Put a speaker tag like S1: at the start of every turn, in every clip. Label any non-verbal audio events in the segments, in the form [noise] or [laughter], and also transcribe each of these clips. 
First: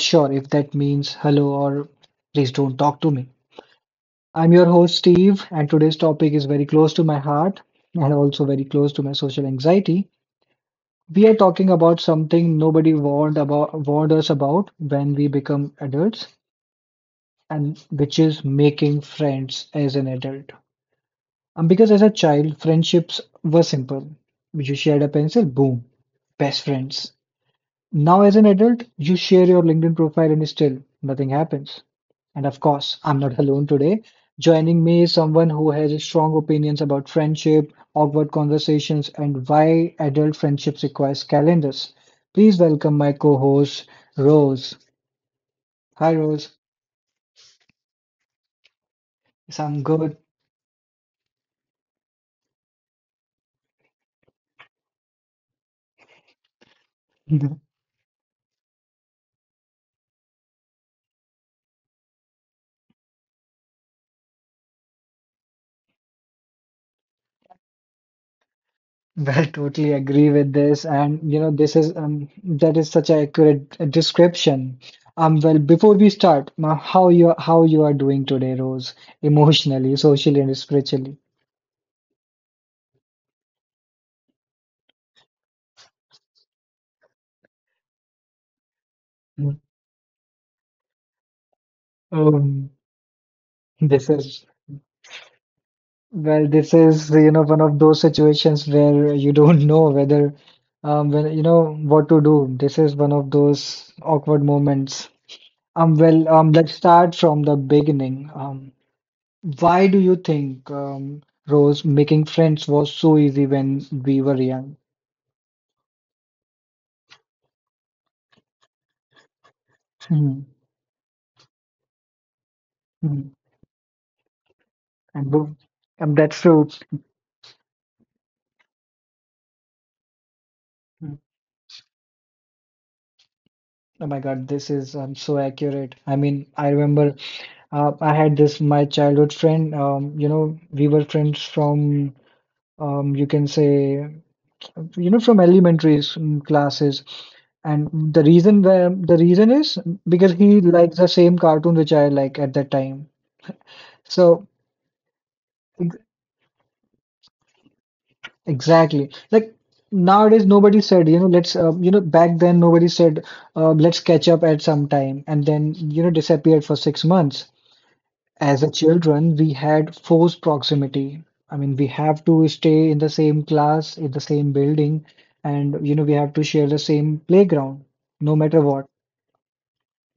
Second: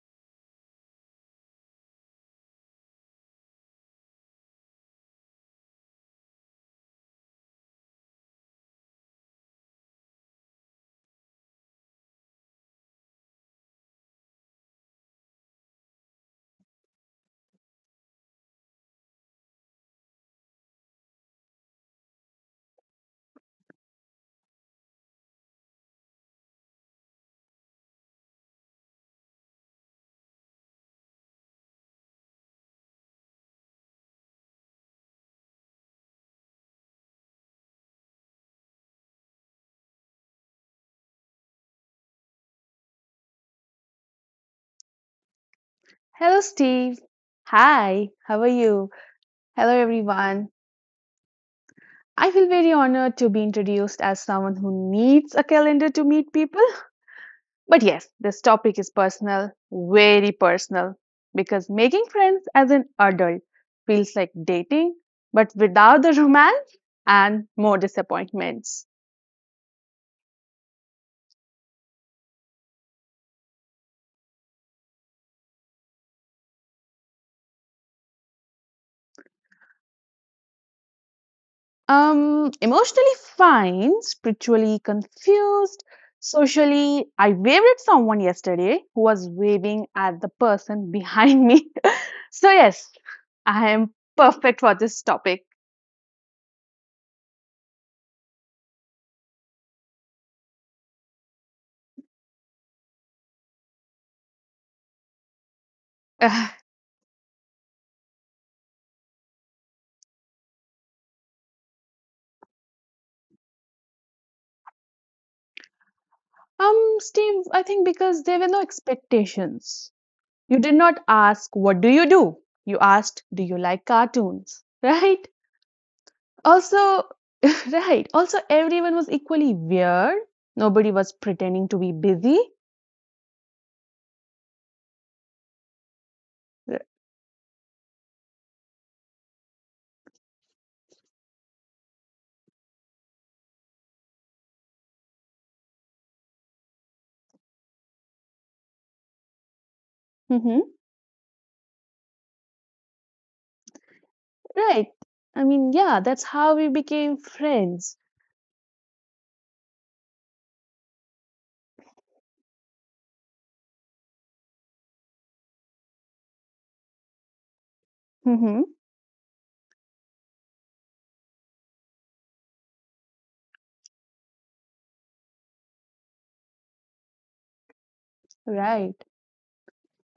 S1: sure if that means hello or please don't talk to me. I'm your host, Steve, and today's topic is very close to my heart and also very close to my social anxiety. We are talking about something nobody warned us about when we become adults, and which is making friends as an adult. Because as a child, friendships were simple. You shared a pencil, boom, best friends. Now, as an adult, you share your LinkedIn profile and still nothing happens. And of course, I'm not alone today. Joining me is someone who has strong opinions about friendship, awkward conversations, and why adult friendships requires calendars. Please welcome my co-host, Rose. Hi,
S2: Hello,
S1: Rose.
S2: Steve. Hi, how are you?
S1: Yes,
S2: Hello,
S1: I'm good.
S2: everyone. I feel very honored to be introduced as someone who needs a calendar to meet people.
S1: [laughs]
S2: But yes, this topic is personal, very personal, because making friends as an adult feels like dating, but without the romance and more disappointments.
S1: Well, totally agree with this, and you know, this is that is such an accurate description. Well, before we start, ma, how you are doing today, Rose, emotionally, socially, and spiritually?
S2: Emotionally fine, spiritually confused, socially, I waved at someone yesterday who was
S1: Mm,
S2: waving at the person behind me. [laughs] So,
S1: Um,
S2: yes, I am
S1: this is
S2: perfect for this topic.
S1: well, this is you know one of those situations where you don't know whether when you know what to do. This is one of those awkward moments.
S2: [sighs]
S1: Well,
S2: Ugh.
S1: let's start from the beginning. Why do you think, Rose, making friends was so easy when we were young?
S2: Steve, I think because there were no expectations.
S1: Hmm,
S2: You did not ask, what do? You asked,
S1: hmm.
S2: do you like cartoons? Right?
S1: And, boom. And that's true.
S2: Also, [laughs] right. Also, everyone was equally weird. Nobody was
S1: Hmm.
S2: pretending to be busy.
S1: Oh my God, this is so accurate. I mean, I remember I had this my childhood friend. You know, we were friends from you can say, you know, from classes. And the reason is because he
S2: Mhm.
S1: likes the same cartoon which I like at that time. So.
S2: Right. I mean, yeah, that's how we became friends.
S1: Exactly. Like nowadays, nobody said, you know, back then nobody said, let's catch up at some time and then, you know, disappeared for 6 months. As
S2: Mm-hmm.
S1: a children, we had forced proximity. I mean, we have to stay in the same class, in the same building, and, you know, we have to share the same playground, no matter what.
S2: Right.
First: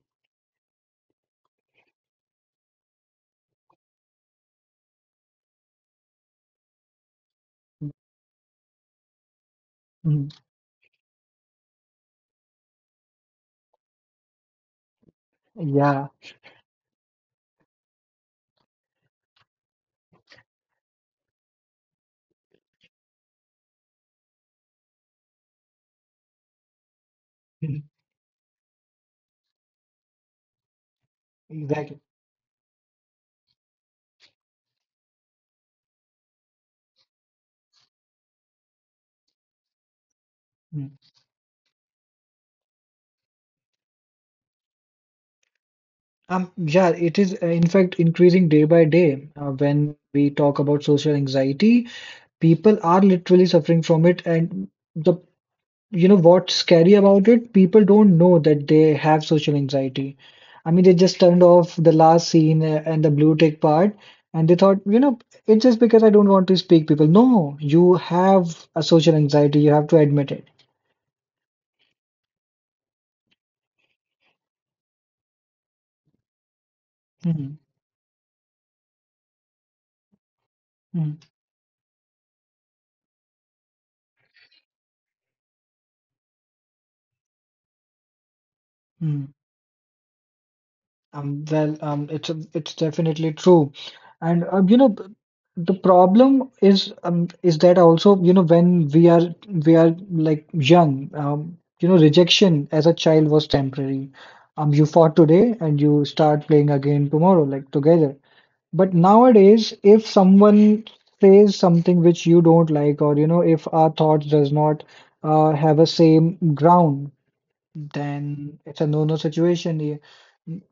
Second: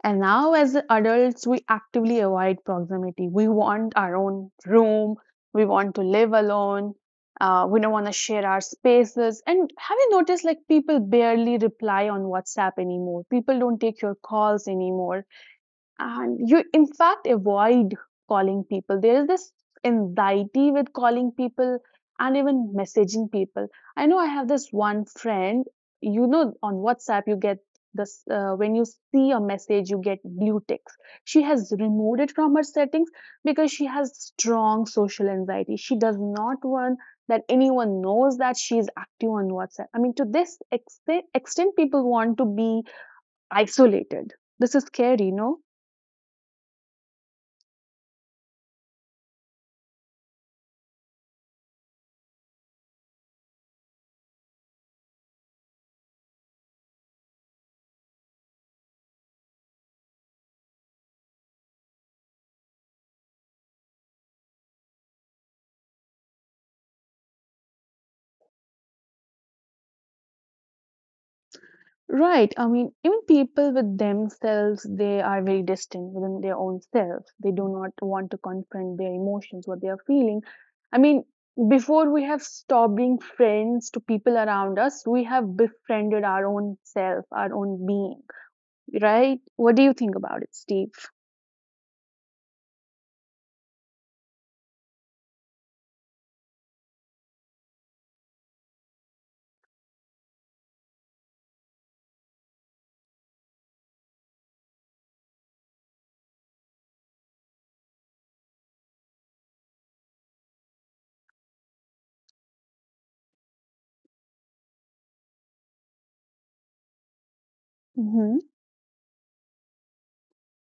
S2: And now, as adults, we actively avoid proximity. We want our own room. We want to live alone. We don't want to share our spaces. And have you
S1: Mhm.
S2: noticed, like, people barely reply on WhatsApp anymore? People don't take your calls anymore.
S1: Yeah.
S2: And you in fact avoid calling people. There is this anxiety with calling people and even messaging people. I know I have this one friend, you know, on WhatsApp you get
S1: Mhm.
S2: this when you see a message you get blue ticks. She has
S1: Exactly.
S2: removed it from her settings because she has strong social anxiety. She does not want that anyone knows that she is active on WhatsApp. I mean, to this
S1: Mm.
S2: extent people want to be isolated. This is scary, no?
S1: Yeah, it is in fact increasing day by day when we talk about social anxiety. People are literally suffering from it, and the you know what's scary about it? People don't know that they have social anxiety. I mean, they just turned off the last scene and the blue tick part, and they thought, you know, it's just because I don't want to speak people. No, you have a social anxiety. You have to admit it.
S2: Right. I mean, even people with themselves, they are very distant within their own self. They
S1: Hmm.
S2: do not want to confront their emotions, what they are feeling. I mean, before we have stopped being friends to people around us, we have befriended our own self, our own being,
S1: Hmm.
S2: right? What do you think about it, Steve?
S1: Well, it's a, it's definitely true, and you know the problem is that also you know when we are like young, you know rejection as a child was temporary. You fought today and you start playing again tomorrow, like together. But nowadays, if someone says something which you don't like, or you know if our thoughts does not have a same ground,
S2: Hmm.
S1: then it's a no-no situation. Yeah.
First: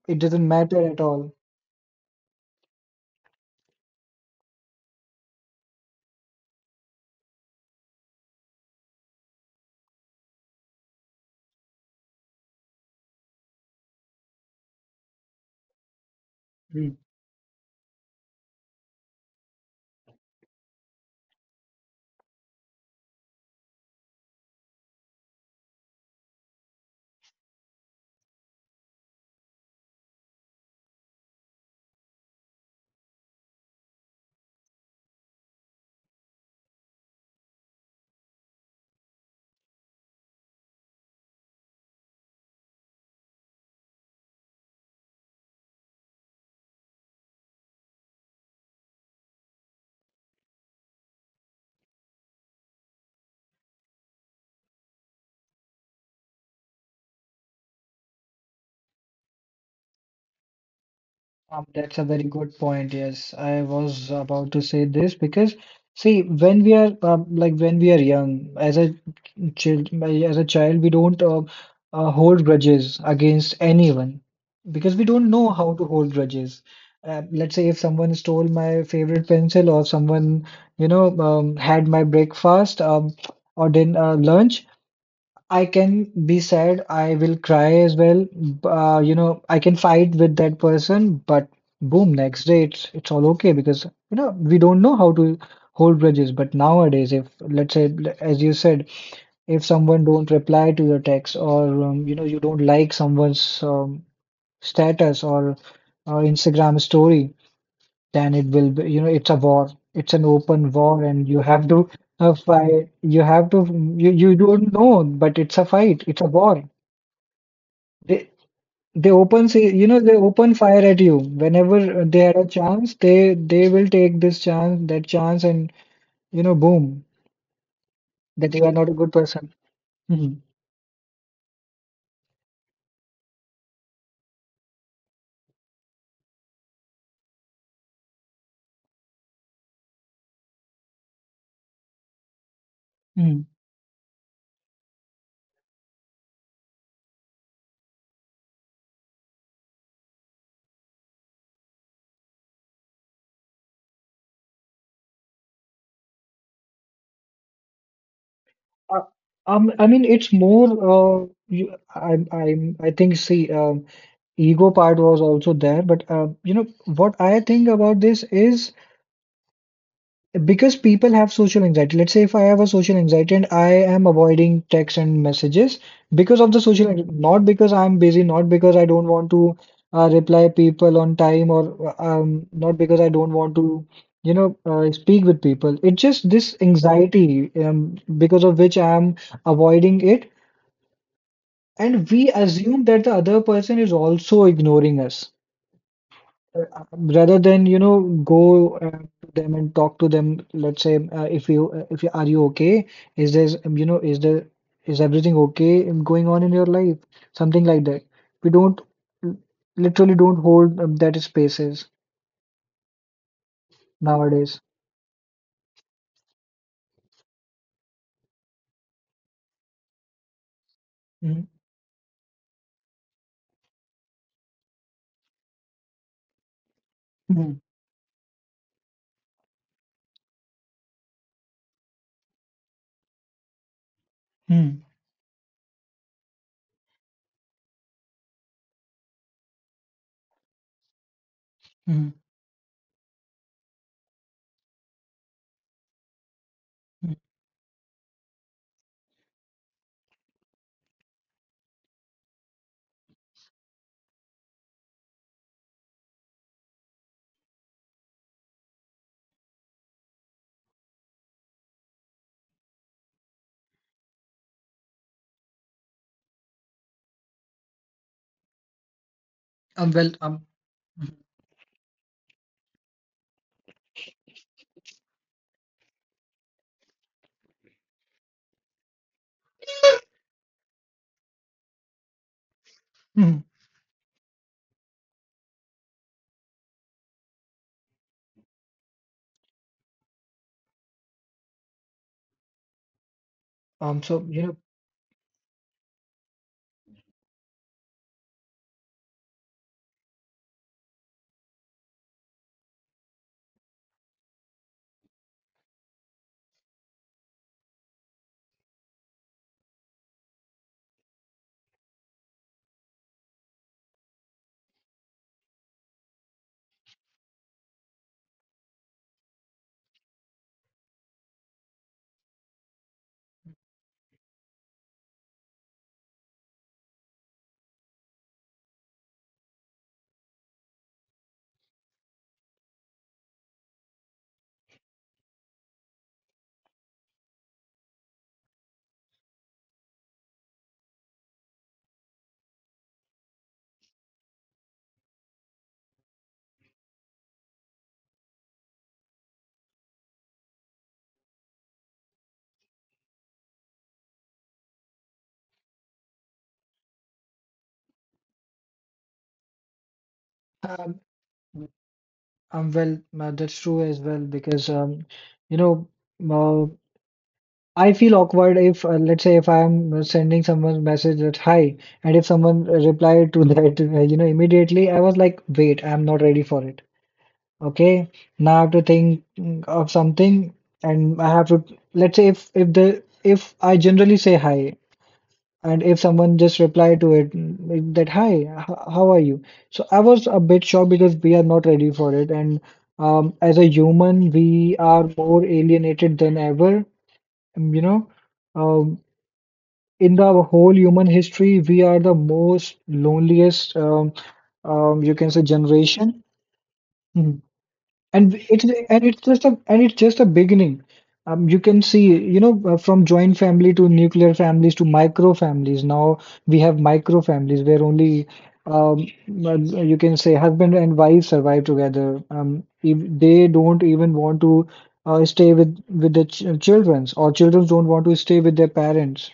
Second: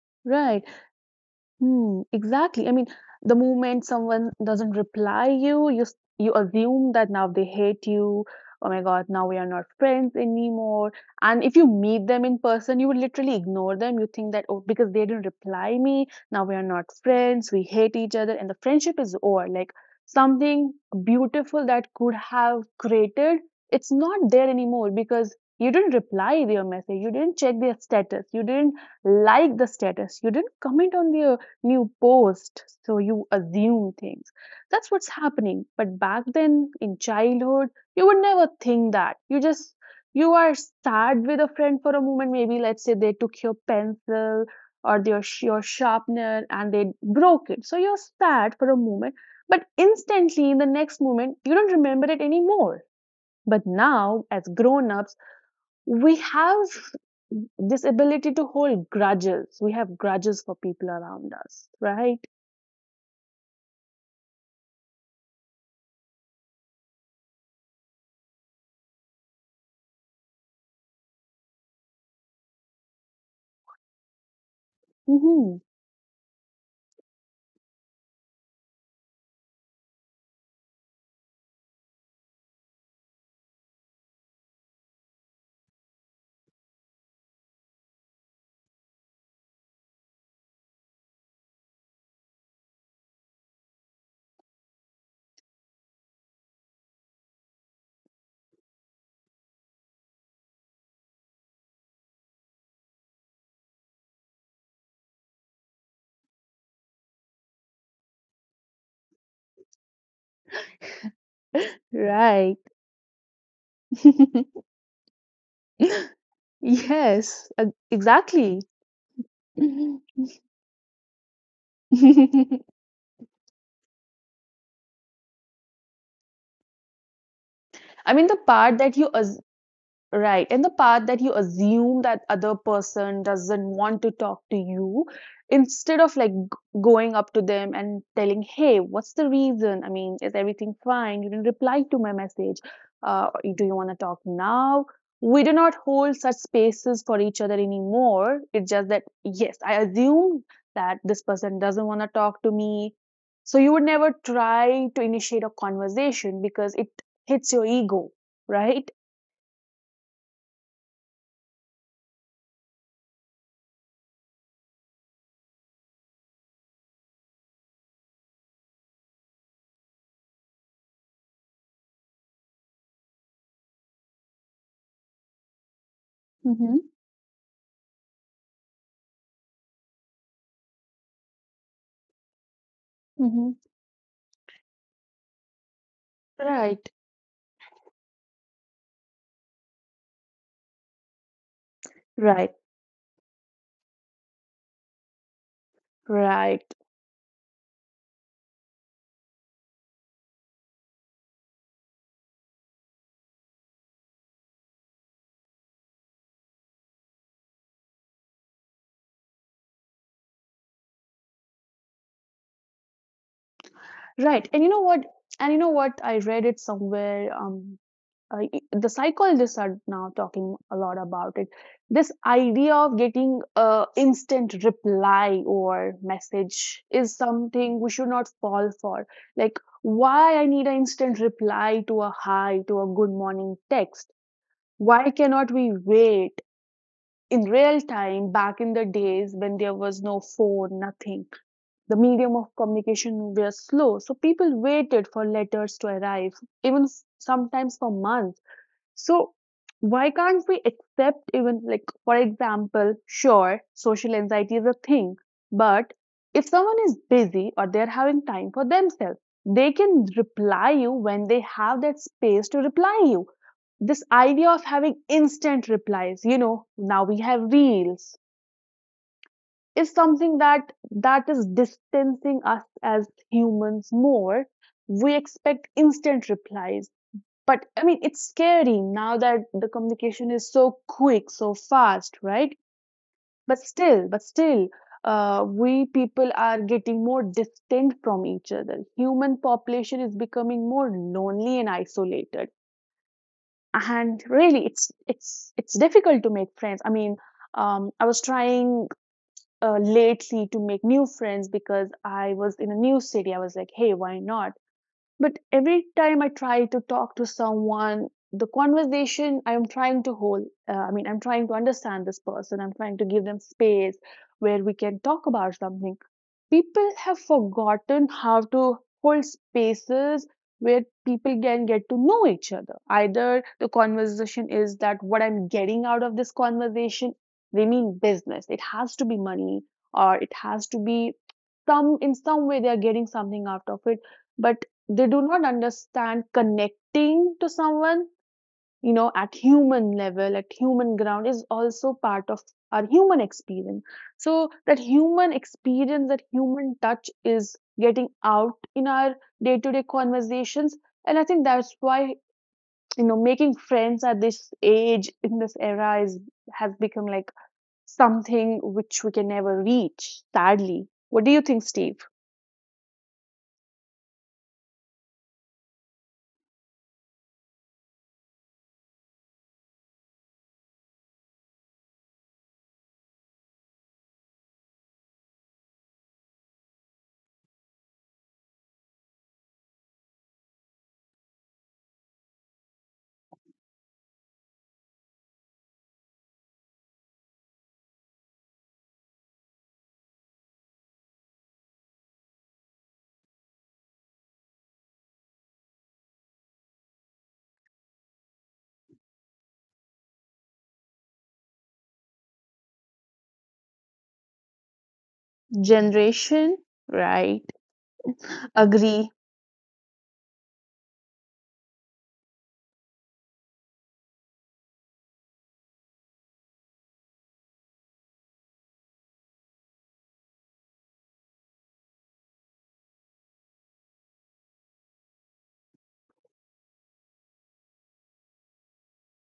S1: It doesn't
S2: Right.
S1: matter at all.
S2: Hmm, exactly. I mean, the moment someone doesn't reply you, you assume that now they hate you. Oh my God, now we are not friends anymore. And if you meet them in person, you would literally ignore them. You think that, oh, because they didn't reply me, now we are not
S1: Mm.
S2: friends. We hate each other, and the friendship is over. Like something beautiful that could have created, it's not there anymore because you didn't reply their message. You didn't check their status. You didn't like the status. You didn't comment on their new post, so you assume things. That's what's happening. But back then in childhood, you would never think that. You just you are sad with a friend for a moment. Maybe let's say they took your pencil or your sharpener and they broke it, so you're sad for a moment, but instantly in the next moment you don't remember it anymore. But now as grown-ups, we have this ability to hold grudges. We have grudges for people around us,
S1: That's a
S2: right?
S1: very good point. Yes, I was about to say this because see, when we are like when we are young, as a child, we don't hold grudges against anyone because we don't know
S2: Mhm.
S1: how to hold grudges. Let's say if someone stole my favorite pencil or someone, you know, had my breakfast or then lunch. I can be sad, I will cry as well. You know, I can fight with that person, but boom, next day it's all okay because you know we don't know how to hold bridges. But nowadays, if as you said, if someone don't reply to your text or you know you don't like someone's status or Instagram story, then it will be, you know, it's a war. It's an open war, and you have to
S2: Right.
S1: fight. You have to, you
S2: [laughs]
S1: don't know, but it's a fight. It's a war.
S2: Yes,
S1: They
S2: exactly.
S1: they open,
S2: [laughs]
S1: say, you know, they open fire at you whenever they had a chance. They will take this chance, that chance, and you know, boom,
S2: I mean, the
S1: that you are
S2: part
S1: not a
S2: that you
S1: good
S2: as-
S1: person. Mhm.
S2: right. And the part that you assume that other person doesn't want to talk to you, instead of like going up to them and telling, hey, what's the reason? I mean, is everything fine? You didn't reply to my message. Uh,
S1: Mhm.
S2: do you want to talk now? We do not hold such spaces for each other anymore. It's just that, yes, I assume that this person doesn't want to talk to me. So you would never try to initiate a conversation because it hits your ego, right?
S1: Uh, I mean, it's more. I think. See, ego part was also there, but you know what I think about this is because people have social anxiety. Let's say if I have a social anxiety and I am avoiding texts and messages because of the social anxiety, not because I'm busy, not because I don't want to reply people on time, or not because I don't
S2: Hmm.
S1: want to you know speak with people. It's just this
S2: Right,
S1: anxiety because of which I'm avoiding it, and we
S2: right,
S1: assume that the other person is also ignoring us, uh,
S2: right,
S1: rather than you know go to them and talk to them. Let's say, if you are you okay, is there you know is there is everything okay going on in your life, something like that. We don't l- literally don't hold that spaces
S2: right.
S1: nowadays.
S2: And you know what? And you know what? I read it somewhere. The psychologists are now talking a lot about
S1: Mm.
S2: it. This idea of getting a instant reply or message is
S1: Mm.
S2: something we should not fall for. Like, why I need an instant reply to a hi, to a good morning text?
S1: Mm.
S2: Why cannot we wait in real time? Back in the days when there was no phone, nothing, the
S1: Mm.
S2: medium of communication were slow, so people waited for letters to arrive, even
S1: Mm.
S2: sometimes for months. So why can't we accept, even like for example, sure, social anxiety is a thing, but if someone is busy or they're having time for themselves, they can reply you when they have that space to reply you. This idea of having instant replies, you know, now we have reels,
S1: I'm
S2: is
S1: well
S2: something that is distancing us as humans more. We expect instant replies. But I mean, it's scary now that the communication is so quick, so fast, right?
S1: mm
S2: But still, we people are getting more distant from each other. Human population is becoming more lonely and isolated.
S1: so
S2: And
S1: you know.
S2: really, it's difficult to make friends. I mean, I was trying lately to make new friends because I was in a new city. I was like, hey, why not? But every time I try to talk to someone, the conversation I am trying to hold, I mean, I'm trying to understand this person, I'm trying to give them space where we can talk about something. People have forgotten how to hold spaces where people can get to know each other. Either the conversation is that what I'm getting out of this conversation, they mean business, it has to be money, or it has to be some, in some way they are getting something out of it. But they do not understand connecting to someone, you know, at human level, at human ground, is also part of our human experience. So that human experience, that human touch is getting out in our day to day conversations. And I think that's why, you know, making friends at this age, in this era, is has become like something which we can never reach, sadly.
S1: um,
S2: What do you think, Steve?
S1: well, that's true as well because you know uh, I feel awkward if, let's say, if I'm sending someone message that hi, and if someone replied to [laughs] that, you know, immediately, I was like, wait, I'm not ready for it. Okay, now I have to think of something, and I have to, let's say, if I generally say hi, and if someone just reply to it like that hi, how are you? So I was a bit shocked because we are not ready for it, and as a human, we are more alienated than ever, you know. Um, in the whole human history, we are the most loneliest, you can say, generation.
S2: Generation,
S1: Mhm.
S2: right?
S1: And it's and
S2: Agree.
S1: it's just a and it's just a beginning. You can see, you know, from joint family to nuclear families to micro families. Now we have micro families where only, um, uh, you can say, husband and wife survive together. If they don't even want to stay with the ch childrens, or children don't want to stay with their parents.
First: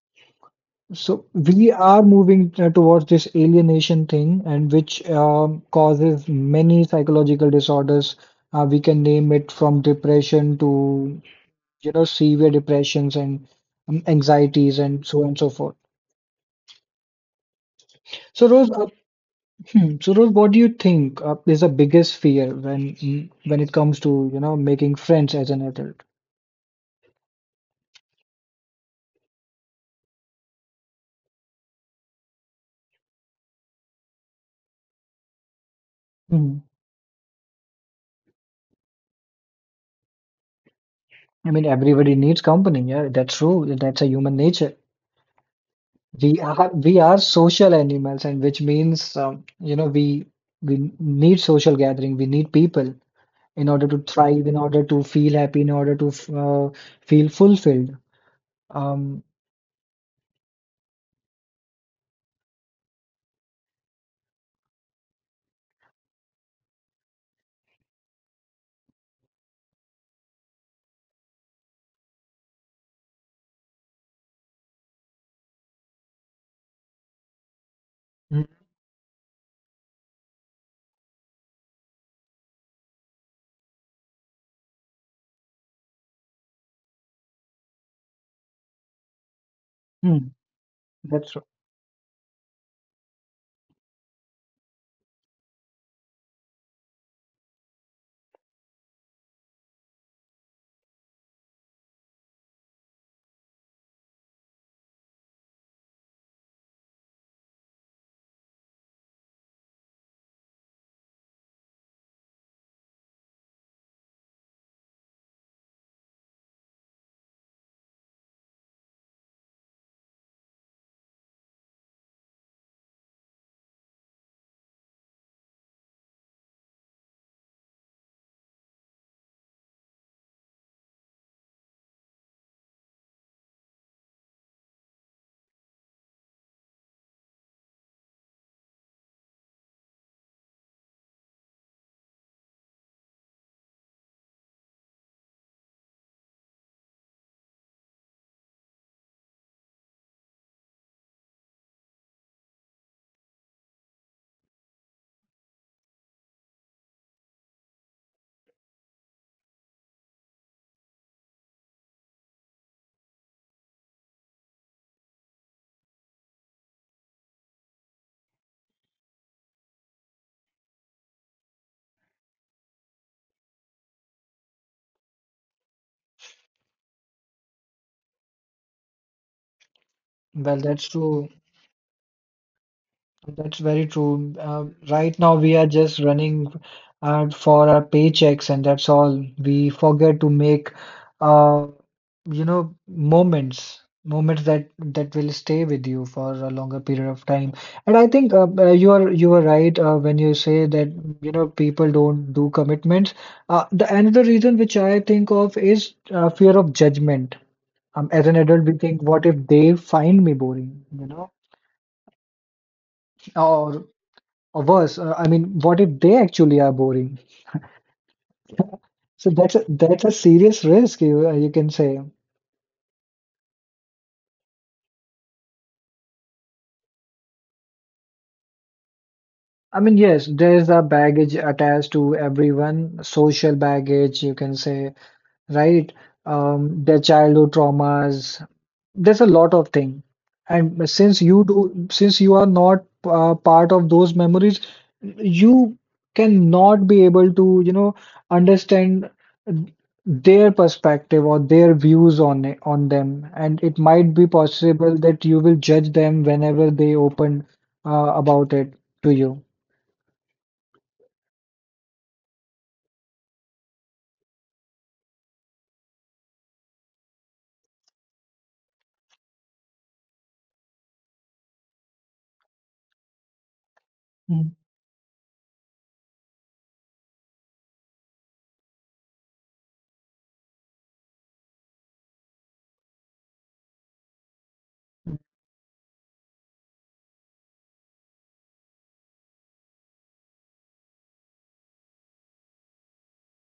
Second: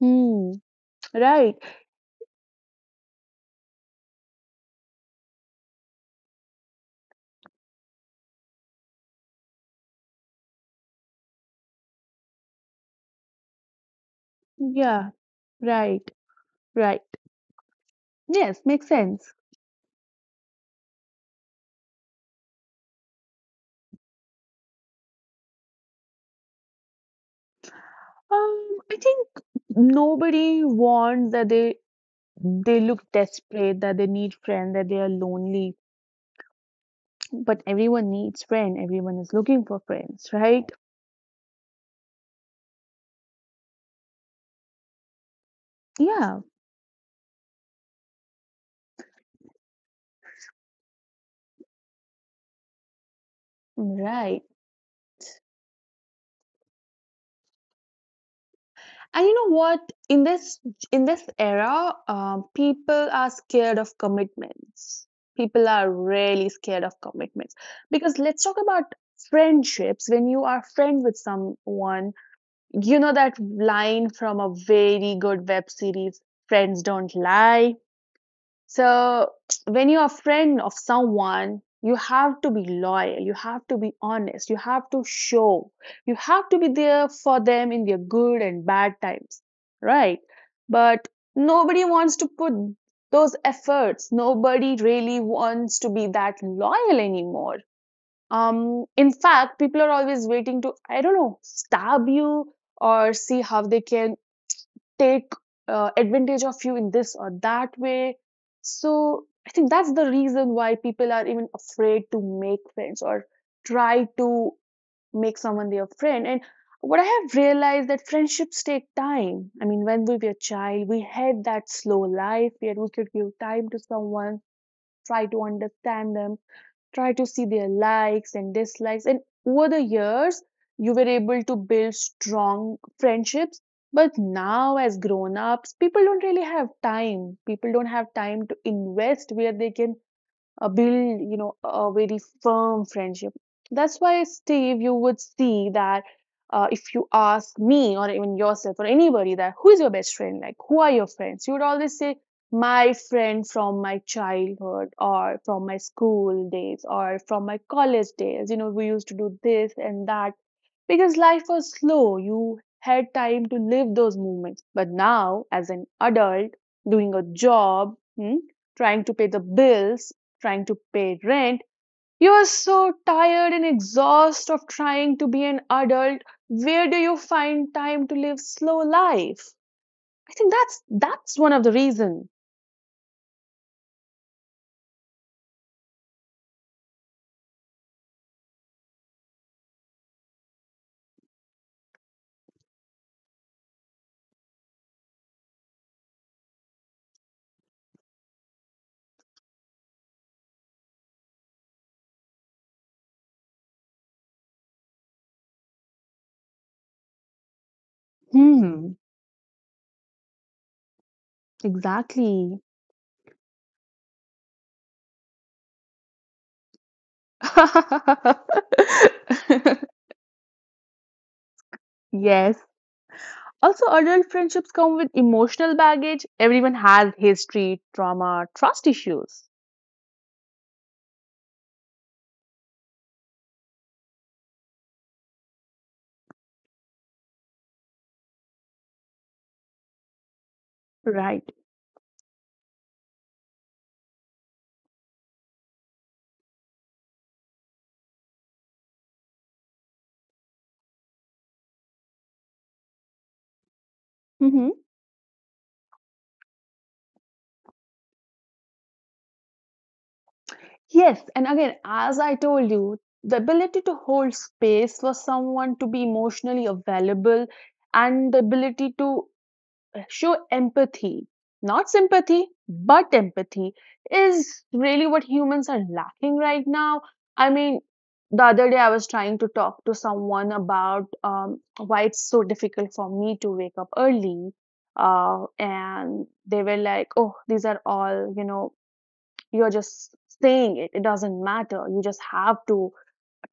S2: Hmm.
S1: So
S2: Right.
S1: we are moving towards this alienation thing, and which causes many psychological disorders. We can name it from depression to, you know, severe depressions and anxieties and
S2: Yeah.
S1: so on and so forth.
S2: Right. Right.
S1: So
S2: Yes,
S1: Rose,
S2: makes sense.
S1: what do you think is the biggest fear when when it comes to, you know, making friends as an adult?
S2: I think nobody wants that they look desperate, that they need friend, that they are lonely.
S1: Hmm.
S2: But everyone needs friend. Everyone is looking for friends, right?
S1: I mean, everybody needs company. Yeah, that's true. That's a human nature.
S2: Yeah.
S1: We are social animals, and which means you know we need social gathering. We need people in order to
S2: Right.
S1: thrive, in order to feel happy, in order to feel fulfilled.
S2: And
S1: Um,
S2: you know what? In this in this era, people are scared of commitments. People are really scared of commitments because let's talk about friendships. When you are friend with someone, you know that line from a very good web series, Friends Don't Lie. So, when you're a friend of someone, you have to be loyal, you have to be honest, you have to show, you have to be there for them in their good and bad times, right?
S1: mhm,
S2: But
S1: that's r-
S2: nobody wants to put those efforts. Nobody really wants to be that loyal anymore. In fact, people are always waiting to, I don't know, stab you or see how they can take advantage of you in this or that way. So I think that's the reason why people are even afraid to make friends or try to make someone their friend. And what I have realized that friendships take time. I mean, when we were a child, we had that slow life where we could give time to someone, try to understand them, try to see their likes and dislikes. And over the years, you were able to build strong friendships. But now, as grown ups, people don't really have time. People don't have time to invest where they can build, you know, a very firm friendship. That's why, Steve, you would see that if you ask me or even yourself or anybody that who is your best friend, like who are your friends, you would always say my friend from my childhood or from my school days or from my college days, you know, we used to do this and that, because life was slow. You had time to live those moments. But now, as an adult, doing a job, hmm, trying to pay the bills, trying to pay rent, you are so tired and exhausted of trying to be an adult. Where do you find time to live slow life? I think
S1: well,
S2: that's
S1: that's true.
S2: that's one of the reasons.
S1: That's very true. Right now, we are just running for our paychecks, and that's all. We forget to make, uh, you know, moments that that will stay with you for a longer period of time. And I think you are right when you say that you know people don't do commitments. The another reason which I think of is fear of judgment. As an adult, we
S2: Hmm,
S1: think, what if they find me boring, you know?
S2: exactly.
S1: or or worse, I mean, what if they actually are boring? So that's a serious risk, you can say.
S2: [laughs] Yes, also, adult friendships come with emotional baggage. Everyone has history, trauma, trust issues.
S1: I mean, yes, there is a baggage attached to everyone, social baggage, you can say, right? Their childhood traumas. There's a lot of thing. And
S2: Right.
S1: since you are not part of those memories, you cannot be able to, you know, understand their perspective or their views on it, on them. And it might be
S2: Hmm.
S1: possible that you will judge them whenever they open about it to you.
S2: Yes. And again, as I told you, the ability to hold space for someone, to be emotionally available, and the ability to show empathy, not sympathy, but empathy,
S1: Mm.
S2: is really what humans are lacking right now. I mean, the other day I was trying to talk to someone about why it's so difficult for me to wake up early. And they were like, oh, these are all, you know, you're just saying it. It doesn't matter. You just have to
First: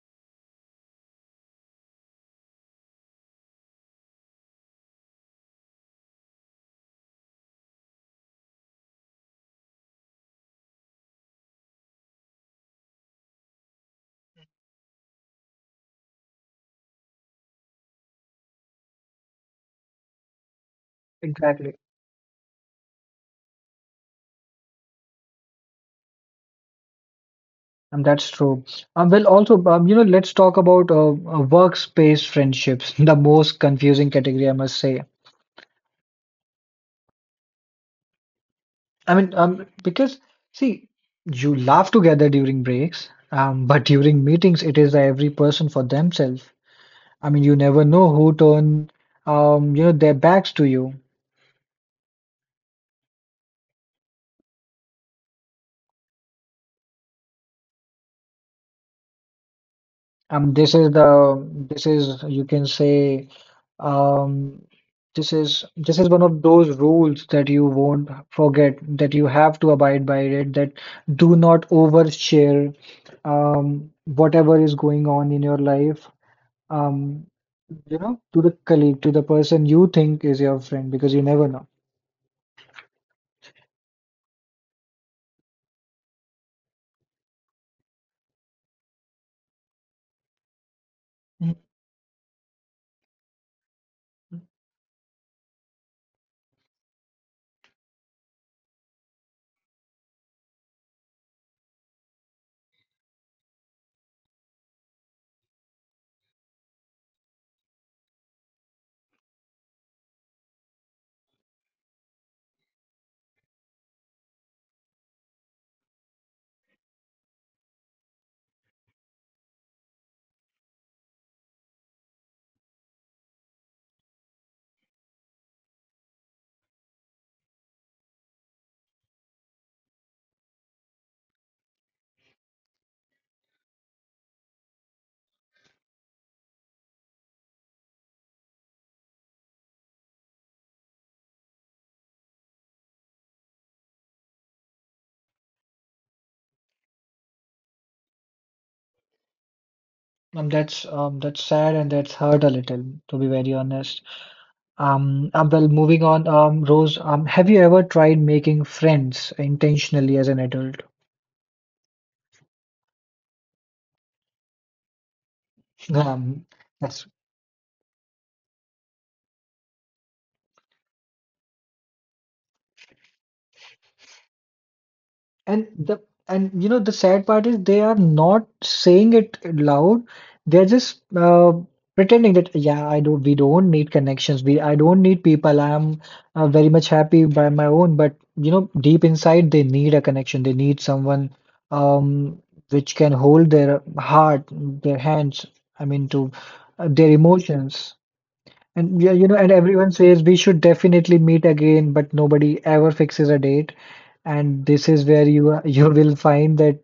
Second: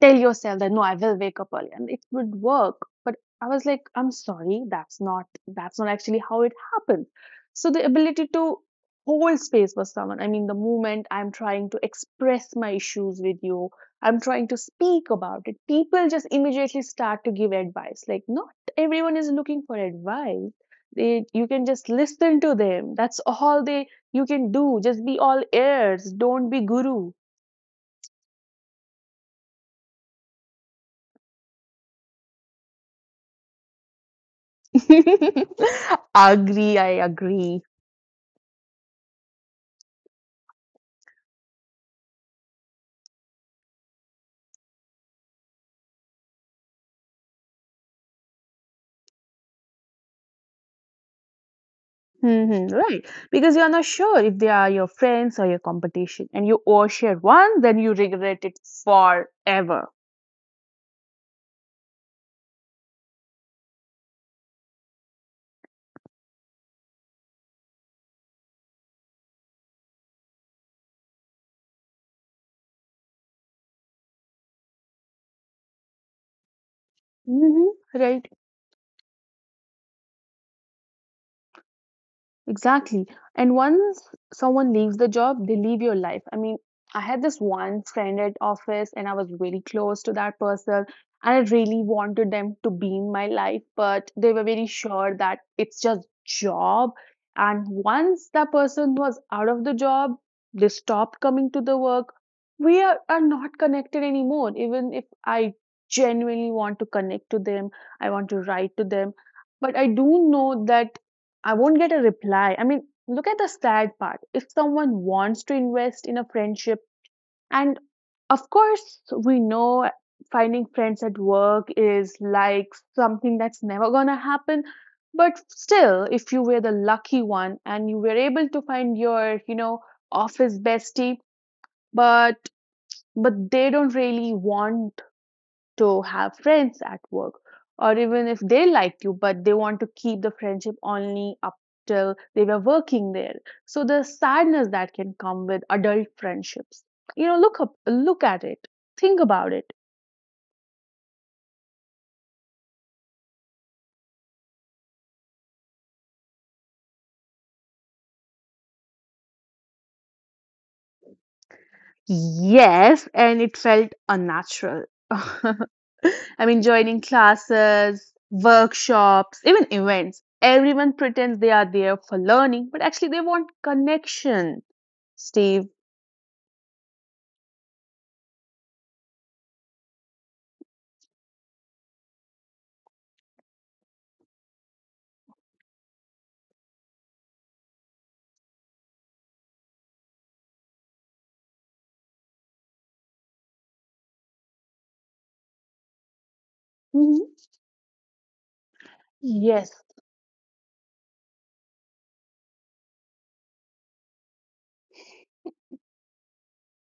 S2: tell yourself that, no, I will wake up early and it would work. But I was like, I'm sorry, that's not actually how it happens. So the ability to hold space for someone. I mean, the moment I'm trying to express my issues with you, I'm trying to speak about it, people just immediately start to give advice. Like, not everyone is looking for advice. They, you can
S1: Exactly.
S2: just listen to them, that's all they you can do. Just be all ears, don't be guru.
S1: That's true. Well, also, you know, let's talk about workspace friendships, [laughs] the most confusing category, I must say.
S2: [laughs] Agree, I agree.
S1: I mean, because see, you laugh together during breaks, but during meetings, it is every person for themselves. I mean, you never know who turn, you know, their backs to you.
S2: Hmm, right. Because you're not sure if they are your friends or your competition, and you overshare one, then you regret it forever.
S1: This is the this is you can say, um, this is one of those rules that you won't forget, that you have to abide by it: that do not overshare whatever is going on in your life, um,
S2: Hmm.
S1: you know,
S2: Right.
S1: to the colleague, to the person you think is your friend, because you never know.
S2: Exactly. And once someone leaves the job, they leave your life. I mean, I had this one friend at office and I was really close to that person, and I
S1: Mhm.
S2: really wanted them to be in my life, but they were very sure that it's just job. And once that person was out of the job, they stopped coming to the work. We are not connected anymore. Even if I genuinely want to connect to them, I want to write to them. But I do know that I won't get a reply. I mean, look at the sad part. If someone wants to invest in a friendship, and of course, we know finding friends at work is like something that's never gonna happen. But still, if you were the lucky one and you were able to find your, you know, office bestie, but they don't really want to have friends at work, or even if they like you but they want to keep the friendship only up till they were working there, so the sadness that can come with adult friendships, you know, look up, look at it, think about it.
S1: That's that's sad, and that's hurt a little, to be very honest. Well, moving on, Rose, have you ever tried making friends intentionally as an adult?
S2: Yes, and it felt unnatural. [laughs]
S1: [laughs]
S2: I
S1: Um,
S2: mean, joining
S1: that's
S2: classes, workshops, even events, everyone pretends they are there for learning, but actually they want connection. Steve.
S1: And the and you know, the sad part is they are not saying it loud. They're just pretending that, yeah, I don't. We don't need connections. We I don't need people. I'm very much happy by my own. But you know, deep inside, they need a connection. They need someone, um, which can hold their heart, their hands. I mean, to their
S2: Mhm.
S1: emotions. And yeah, you know, and
S2: Yes.
S1: everyone says we should definitely meet again, but nobody ever fixes a date. And this is where you [laughs] you will find that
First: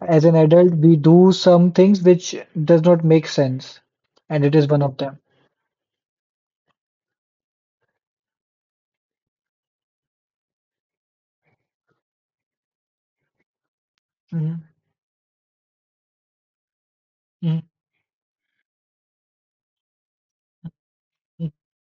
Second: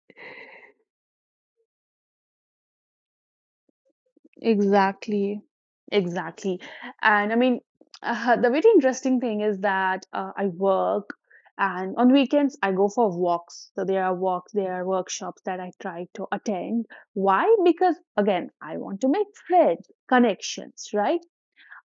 S1: as an adult, we do some things which does not make sense, and it is one of them.
S2: Exactly, exactly. And I mean, the very interesting thing is that I work, and on weekends I go for walks. So there are walks,
S1: Hmm.
S2: there are workshops that I try to attend. Why?
S1: Hmm.
S2: Because again, I want to make friends, connections, right?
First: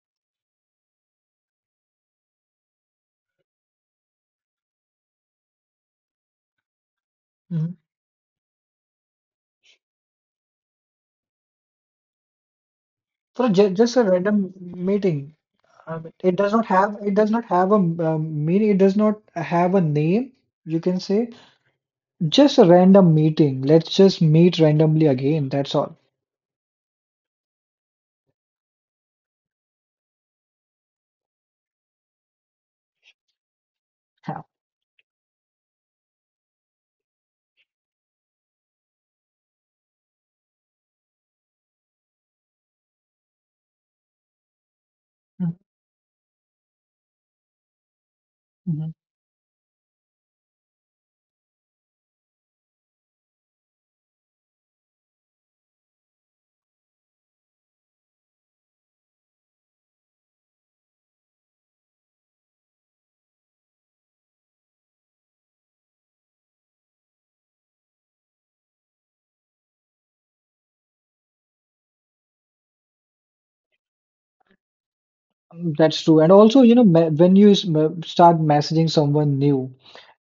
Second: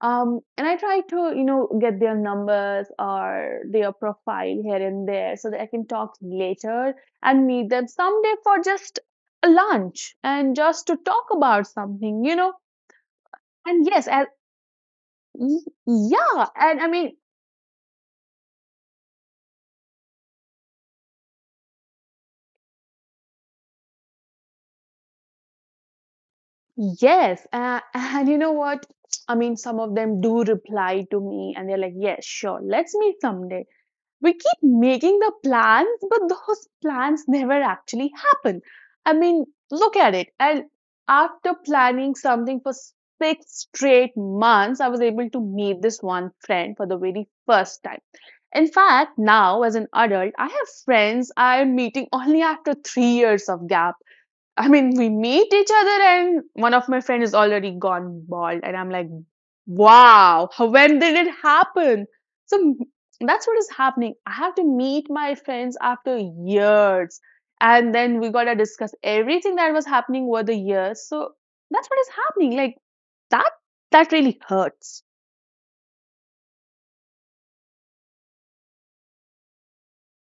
S2: And I try to, you know, get their numbers or their profile here and there so that I can talk later and meet
S1: Hmm.
S2: them someday for just a lunch and just to talk about something, you know.
S1: So ju
S2: And
S1: just a
S2: yes, and
S1: random meeting.
S2: y-
S1: It
S2: yeah,
S1: does not
S2: and I
S1: have
S2: mean,
S1: a meaning. It does not have a name. You can say just a random meeting. Let's just meet randomly again. That's all.
S2: yes, [laughs] and you know what? I mean, some of them do reply to me, and they're like, "Yes, sure, let's meet someday." We
S1: Yeah.
S2: keep making the plans, but those plans never actually happen. I mean, look at it. And after planning something for six straight months, I was able to
S1: Hmm.
S2: meet this one friend for the very first time. In
S1: Hmm.
S2: fact, now as an adult, I have friends I am meeting only after 3 years of gap. I mean, we meet each other, and one of my friends is already gone bald, and I'm like, wow, when did it happen? So m- that's what is happening. I have to meet my friends after years, and then we gotta discuss everything that was happening over the years. So that's what is happening. Like that, that really hurts.
S1: That's true. And also, you know, when you start messaging someone new,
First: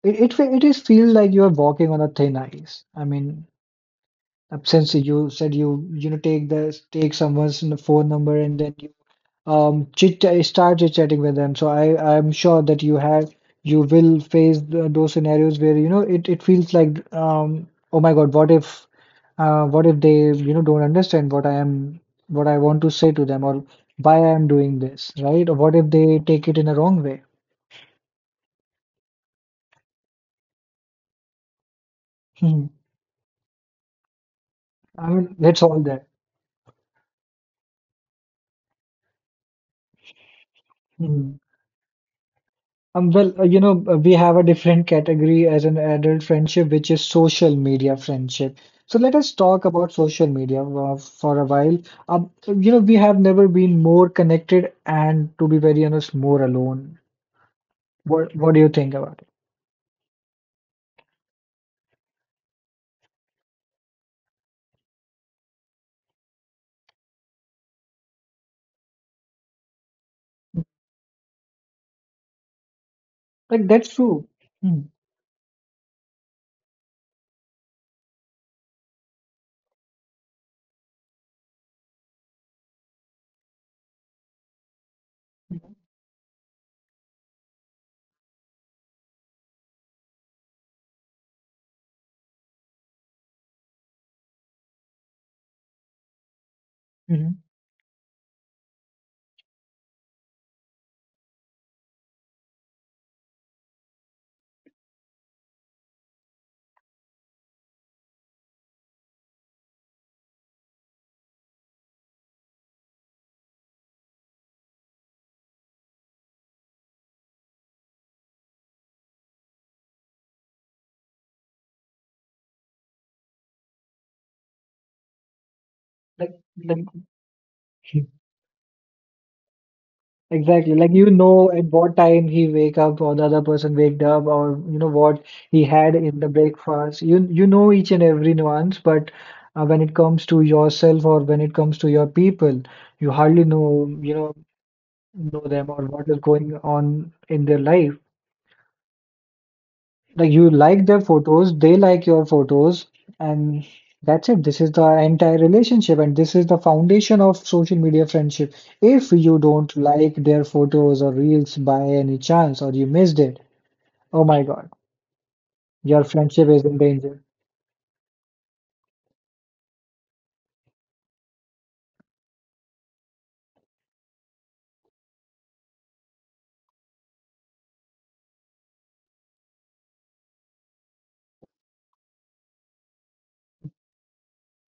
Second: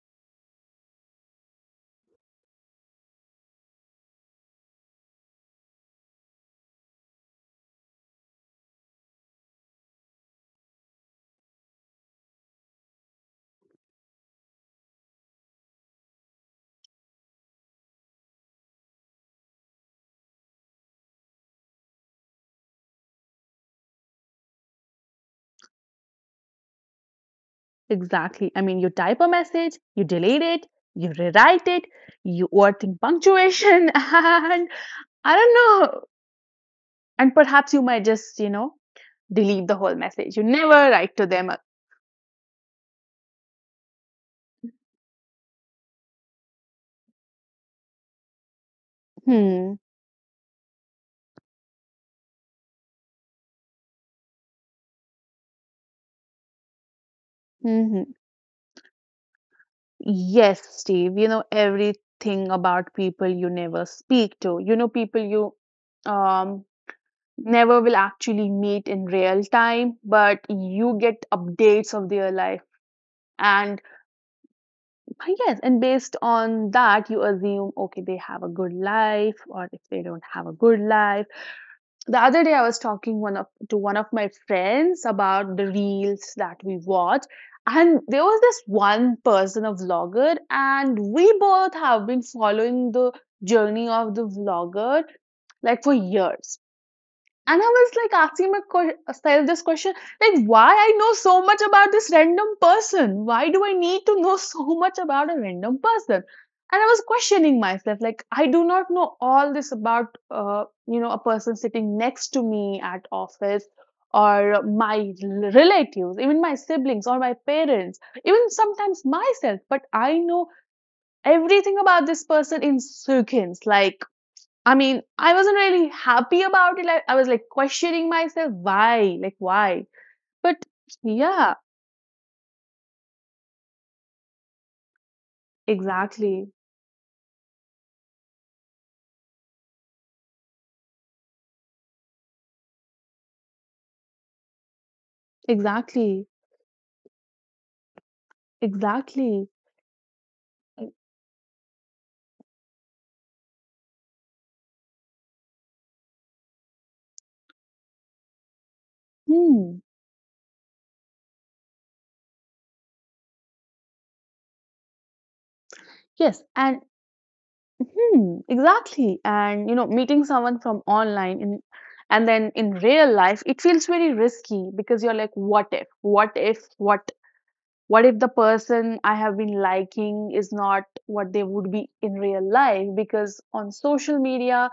S1: it is feel like you are walking on a thin ice. I mean, since you said you you know take the take someone's phone number, and then you chit start chit chatting with them, so I'm sure that you have you will face those scenarios where, you know, it feels like, oh my god, what if, what if they, you know, don't understand what I am what I want to say to them, or why I am doing this, right? Or what if they take it in a wrong way?
S2: Exactly. I mean, you type a message, you delete it, you rewrite it, you
S1: Hmm.
S2: overthink punctuation. [laughs] And
S1: I mean,
S2: I don't
S1: that's all
S2: know.
S1: there.
S2: And perhaps you might just, you know, delete the whole message. You never write to them.
S1: Well, you know, we have a different category as an adult friendship, which is social media friendship. So let us talk
S2: Hmm.
S1: about social media for a while. You know, we have never been more connected and, to be very honest, more alone.
S2: Hmm.
S1: What do you think about
S2: Yes, Steve, you know everything about people you never speak to. You know people you um never will actually meet in real time, but
S1: it?
S2: you get updates of their life.
S1: Like,
S2: And
S1: that's true. Hmm.
S2: yes, and based on that, you assume, okay, they have a good life, or if they don't have a good life, the other day I was talking one of to one of my friends about the reels that we watch, and there was this one person, a vlogger, and we both have been following the journey of the vlogger, like, for years.
S1: Mm-hmm.
S2: And I was like asking myself this question, like, why I know so much about this random person? Why do I need to know so much about a random person? And I was questioning myself, like, I do not know all this about, you know, a person sitting next to me at office or my relatives, even my siblings or my parents, even sometimes myself. But I know everything about this person in seconds, like, I mean, I wasn't really
S1: Like
S2: happy about it.
S1: like.
S2: Like, I was like questioning myself, why? Like, why? But
S1: Exactly. Like, you know,
S2: yeah,
S1: at what time he wake up, or the other person waked up, or you know what he had in the
S2: exactly,
S1: breakfast. You know each and every nuance, but when it comes to yourself, or when it comes to your people, you hardly know, you know them or what is
S2: exactly,
S1: going on in their life.
S2: exactly.
S1: Like, you like their photos, they like your photos, and that's it. This is the entire relationship, and this is the foundation of social media friendship. If you don't
S2: Hmm.
S1: like their photos or reels by any chance, or you missed it, oh my God, your
S2: Yes,
S1: friendship is in
S2: and
S1: danger.
S2: hmm, exactly. And you know, meeting someone from online in, and then in real life, it feels very risky because you're like, what if? What if? What? What if the person I have been liking is not what they would be in real life? Because on social media,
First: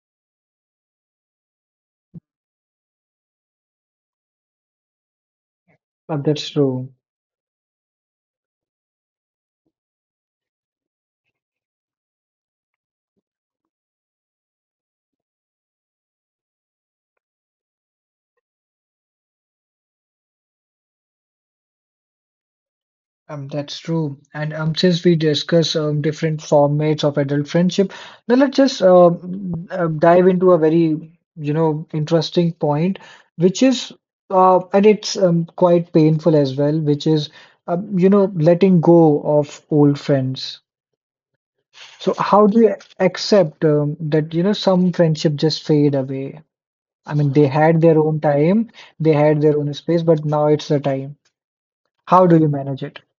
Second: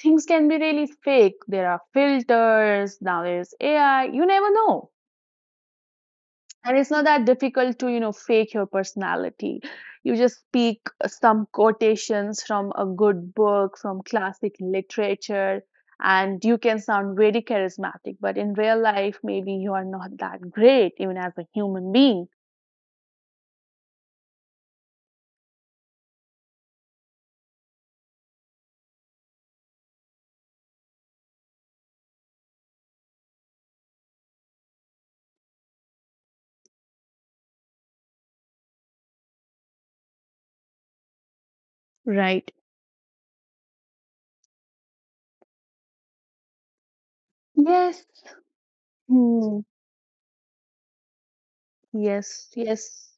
S2: things can be really fake. There are filters, now there's AI, you never know.
S1: But that's
S2: And it's
S1: true.
S2: not that difficult to, you know, fake your personality. You just speak some quotations from a good book, from classic literature, and you can sound very charismatic. But in real life, maybe you are not that great, even as a human being.
S1: That's true. And since we discuss different formats of adult friendship, now let's just dive into a very, you know, interesting point, which is, and it's quite painful as well, which is, you know, letting go of old friends. So how
S2: Right.
S1: do you accept that, you know, some friendship just fade away? I mean, they had their
S2: Yes.
S1: own time, they had their
S2: Hmm.
S1: own space, but now it's the time. How do you
S2: Yes.
S1: manage it?
S2: Yes.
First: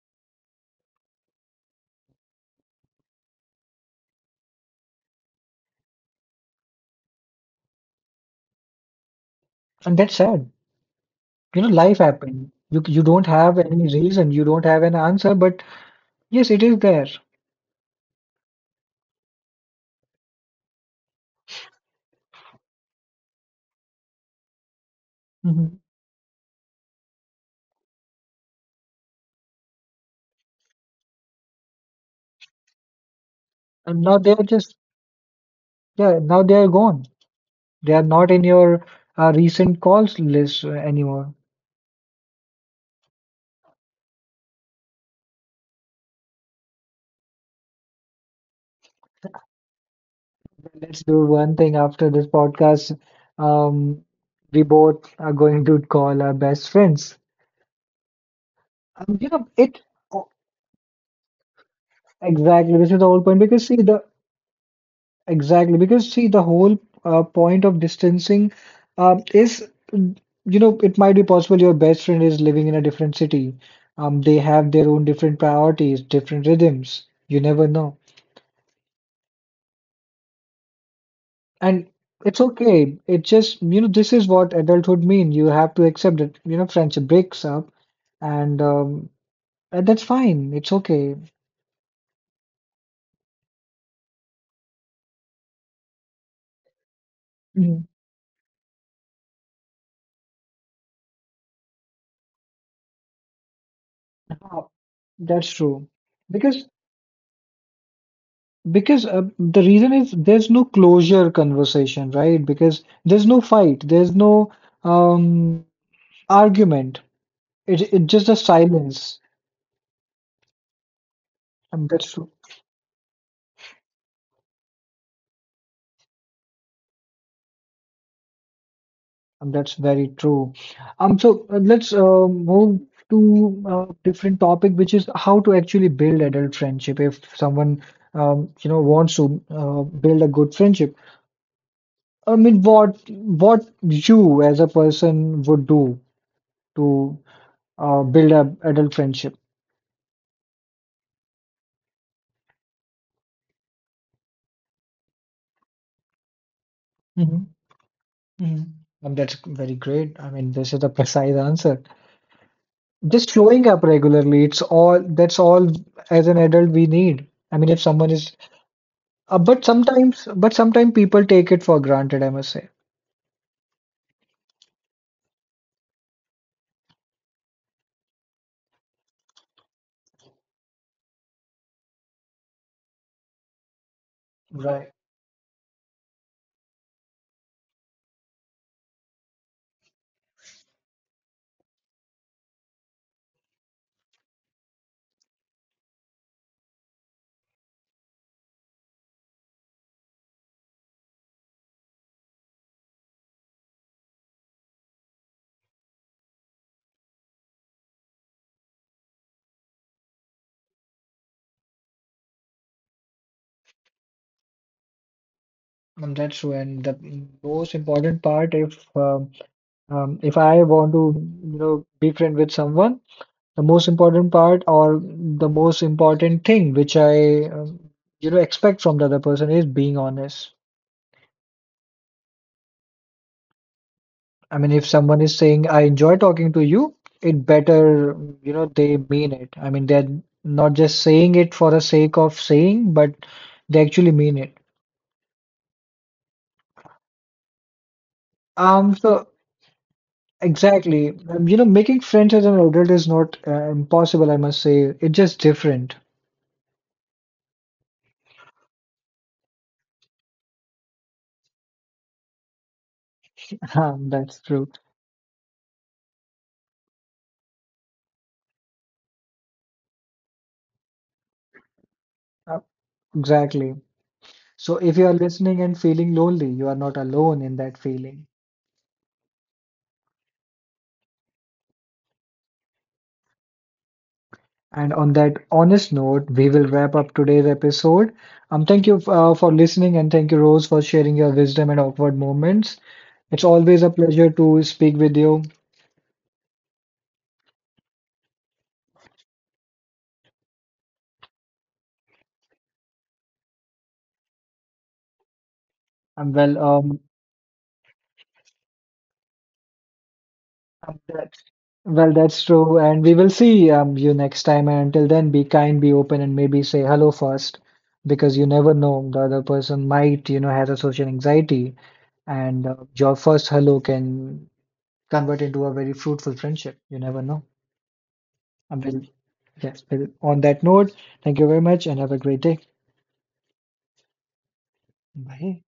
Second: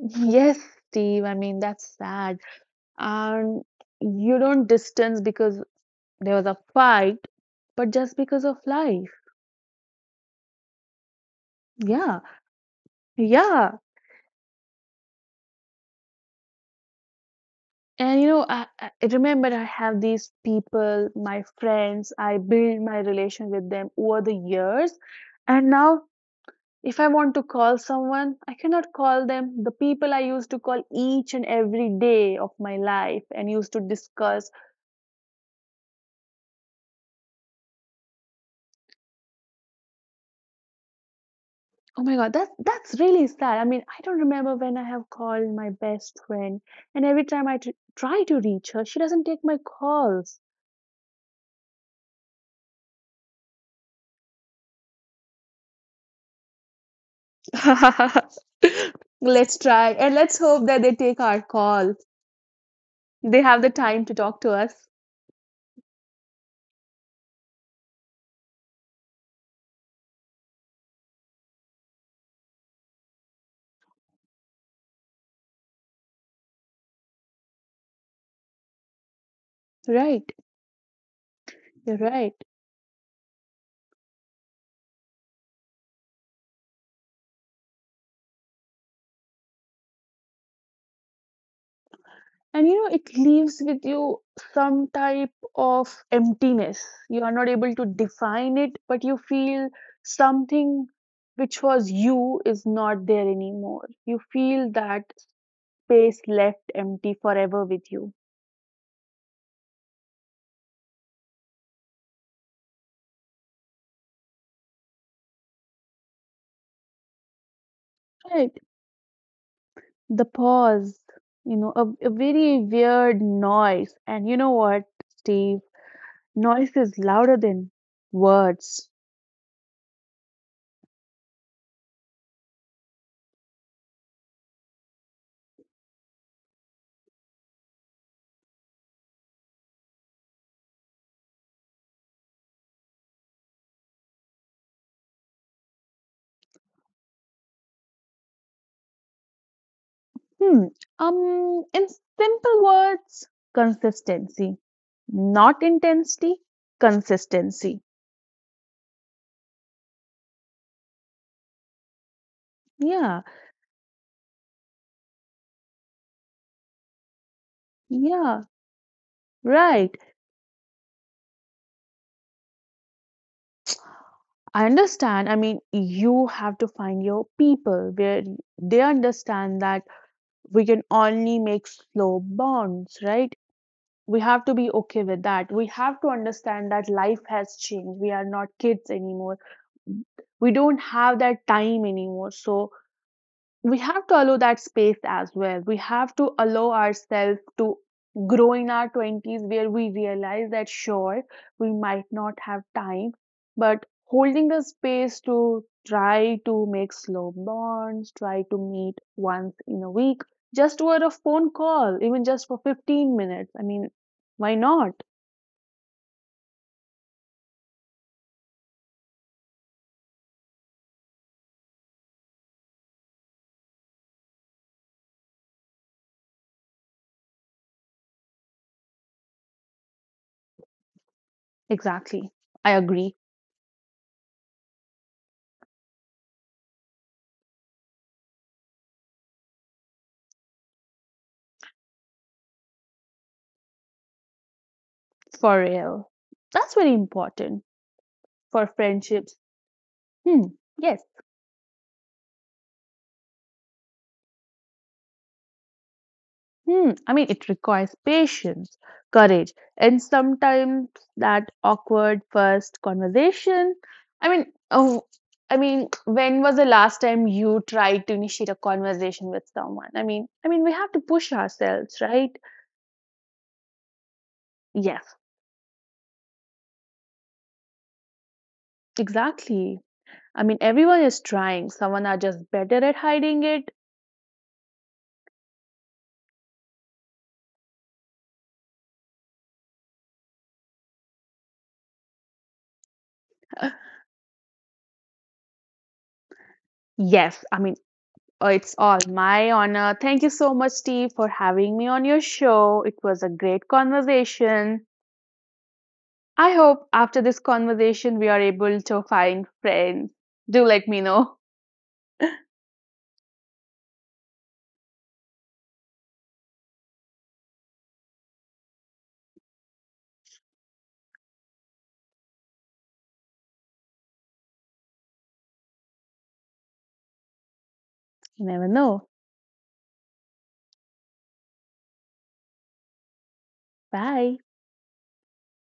S2: Yes, Steve. I mean, that's sad. And you don't distance because there was a fight, but just because of life.
S1: And that's sad. You know, life
S2: Yeah.
S1: happened. You don't have
S2: Yeah.
S1: any reason, you don't have an answer, but yes, it is there.
S2: And you know, I remember I have these people, my friends, I build my relation with them over the years. And
S1: Hmm.
S2: now if I want to call someone, I cannot call them, the people I used to call each and every day of my life and used to
S1: And now they are
S2: discuss.
S1: just, yeah, now they are gone. They are not in your recent calls list, anymore.
S2: Oh my god, that's really sad. I mean, I don't remember when I have called my best friend, and every time I try to reach her, she doesn't take my calls.
S1: Let's do one thing after this podcast. um we both are going to call our best friends.
S2: [laughs]
S1: You know
S2: Let's
S1: it.
S2: try and
S1: Oh,
S2: let's hope that they take our call.
S1: exactly, this is the whole point,
S2: They have
S1: because
S2: the
S1: see the
S2: time to talk to us.
S1: Exactly, because see, the whole point of distancing, is, mm, you know, it might be possible your best friend is living in a different city. They have their own different priorities, different rhythms. You never know.
S2: Right,
S1: And
S2: you're right.
S1: it's okay. It just, you know, this is what adulthood mean. You have to accept it. You know, friendship breaks up, and um, and that's fine. It's okay.
S2: And you know, it leaves with you some type of emptiness. You are not able
S1: Mm.
S2: to define it, but you feel something which was you is not there anymore. You
S1: Uh,
S2: feel that
S1: That's true.
S2: space
S1: Because
S2: left empty forever with you.
S1: The reason is there's no closure conversation, right? Because there's no fight, there's no um, argument. It's just a
S2: Right.
S1: silence.
S2: The pause, you know,
S1: And
S2: a
S1: that's true.
S2: very weird noise. And you know what, Steve? Noise is louder than words.
S1: And that's very true. So let's move to a different topic, which is how to actually build adult friendship. If someone you know wants to build a good friendship, I mean, what you as a person would do to build a adult friendship?
S2: Hmm. In simple words, consistency, not intensity,
S1: Mm-hmm.
S2: consistency.
S1: Mhm. And that's very great. I mean, this is the precise answer.
S2: Yeah,
S1: Just showing up regularly, it's all that's all as an adult we need. I mean, if someone is,
S2: yeah, right.
S1: but sometimes people take it for granted, I must say.
S2: I understand. I mean, you have to find your people where they understand that we can only make slow bonds, right? We have to be
S1: Right.
S2: okay with that. We have to understand that life has changed. We are not kids anymore. We don't have that time anymore. So we have to allow that space as well. We have to allow ourselves to grow in our 20s, where we realize that sure, we might not have time, but holding the space to try to make slow bonds, try to meet once in a week, just over a phone call, even just for 15 minutes. I mean, why not?
S1: That's true. And the most important part, if I want to, you know, be friend with someone, the most important part or the most important thing which I, you know, expect from the other person is being honest.
S2: Exactly. I agree.
S1: I mean, if someone is saying, I enjoy talking to you, it better, you know, they mean it. I mean, they're not just saying it for the sake of saying, but they actually mean it.
S2: For real. That's very important for
S1: So
S2: friendships. Hmm. Yes.
S1: exactly, you know, making friends as an adult is not impossible, I must say. It's just different. [laughs]
S2: Hmm, I mean, it requires patience, courage, and sometimes that awkward first conversation. I
S1: That's
S2: mean,
S1: true.
S2: oh, I mean, when was the last time you tried to initiate a conversation with someone? I mean, we have to push ourselves, right?
S1: Uh, exactly. So if you are
S2: Yes,
S1: listening and feeling lonely, you are not alone in that feeling.
S2: exactly. I mean, everyone is trying. Someone are just better at hiding it.
S1: And on that honest note, we will wrap up today's episode. Thank you for listening, and thank you, Rose, for sharing your wisdom and awkward moments. It's always a
S2: [sighs] [laughs]
S1: pleasure to speak with you.
S2: Yes, I mean, it's all my honor. Thank you so much, Steve, for having me on your show. It was a great conversation.
S1: Um,
S2: I
S1: well,
S2: hope
S1: um,
S2: after this conversation we are able to find friends. Do let
S1: um,
S2: me know.
S1: that's, well, that's true. And we will see you next time. And until then, be kind, be open, and maybe say hello first, because you never know, the other person might, you know, has a social anxiety. And your first hello can convert into a very fruitful friendship. You never know.
S2: You never
S1: Um,
S2: know.
S1: Yes. On that note, thank you very much, and have a great day.
S2: Bye.
S1: Bye.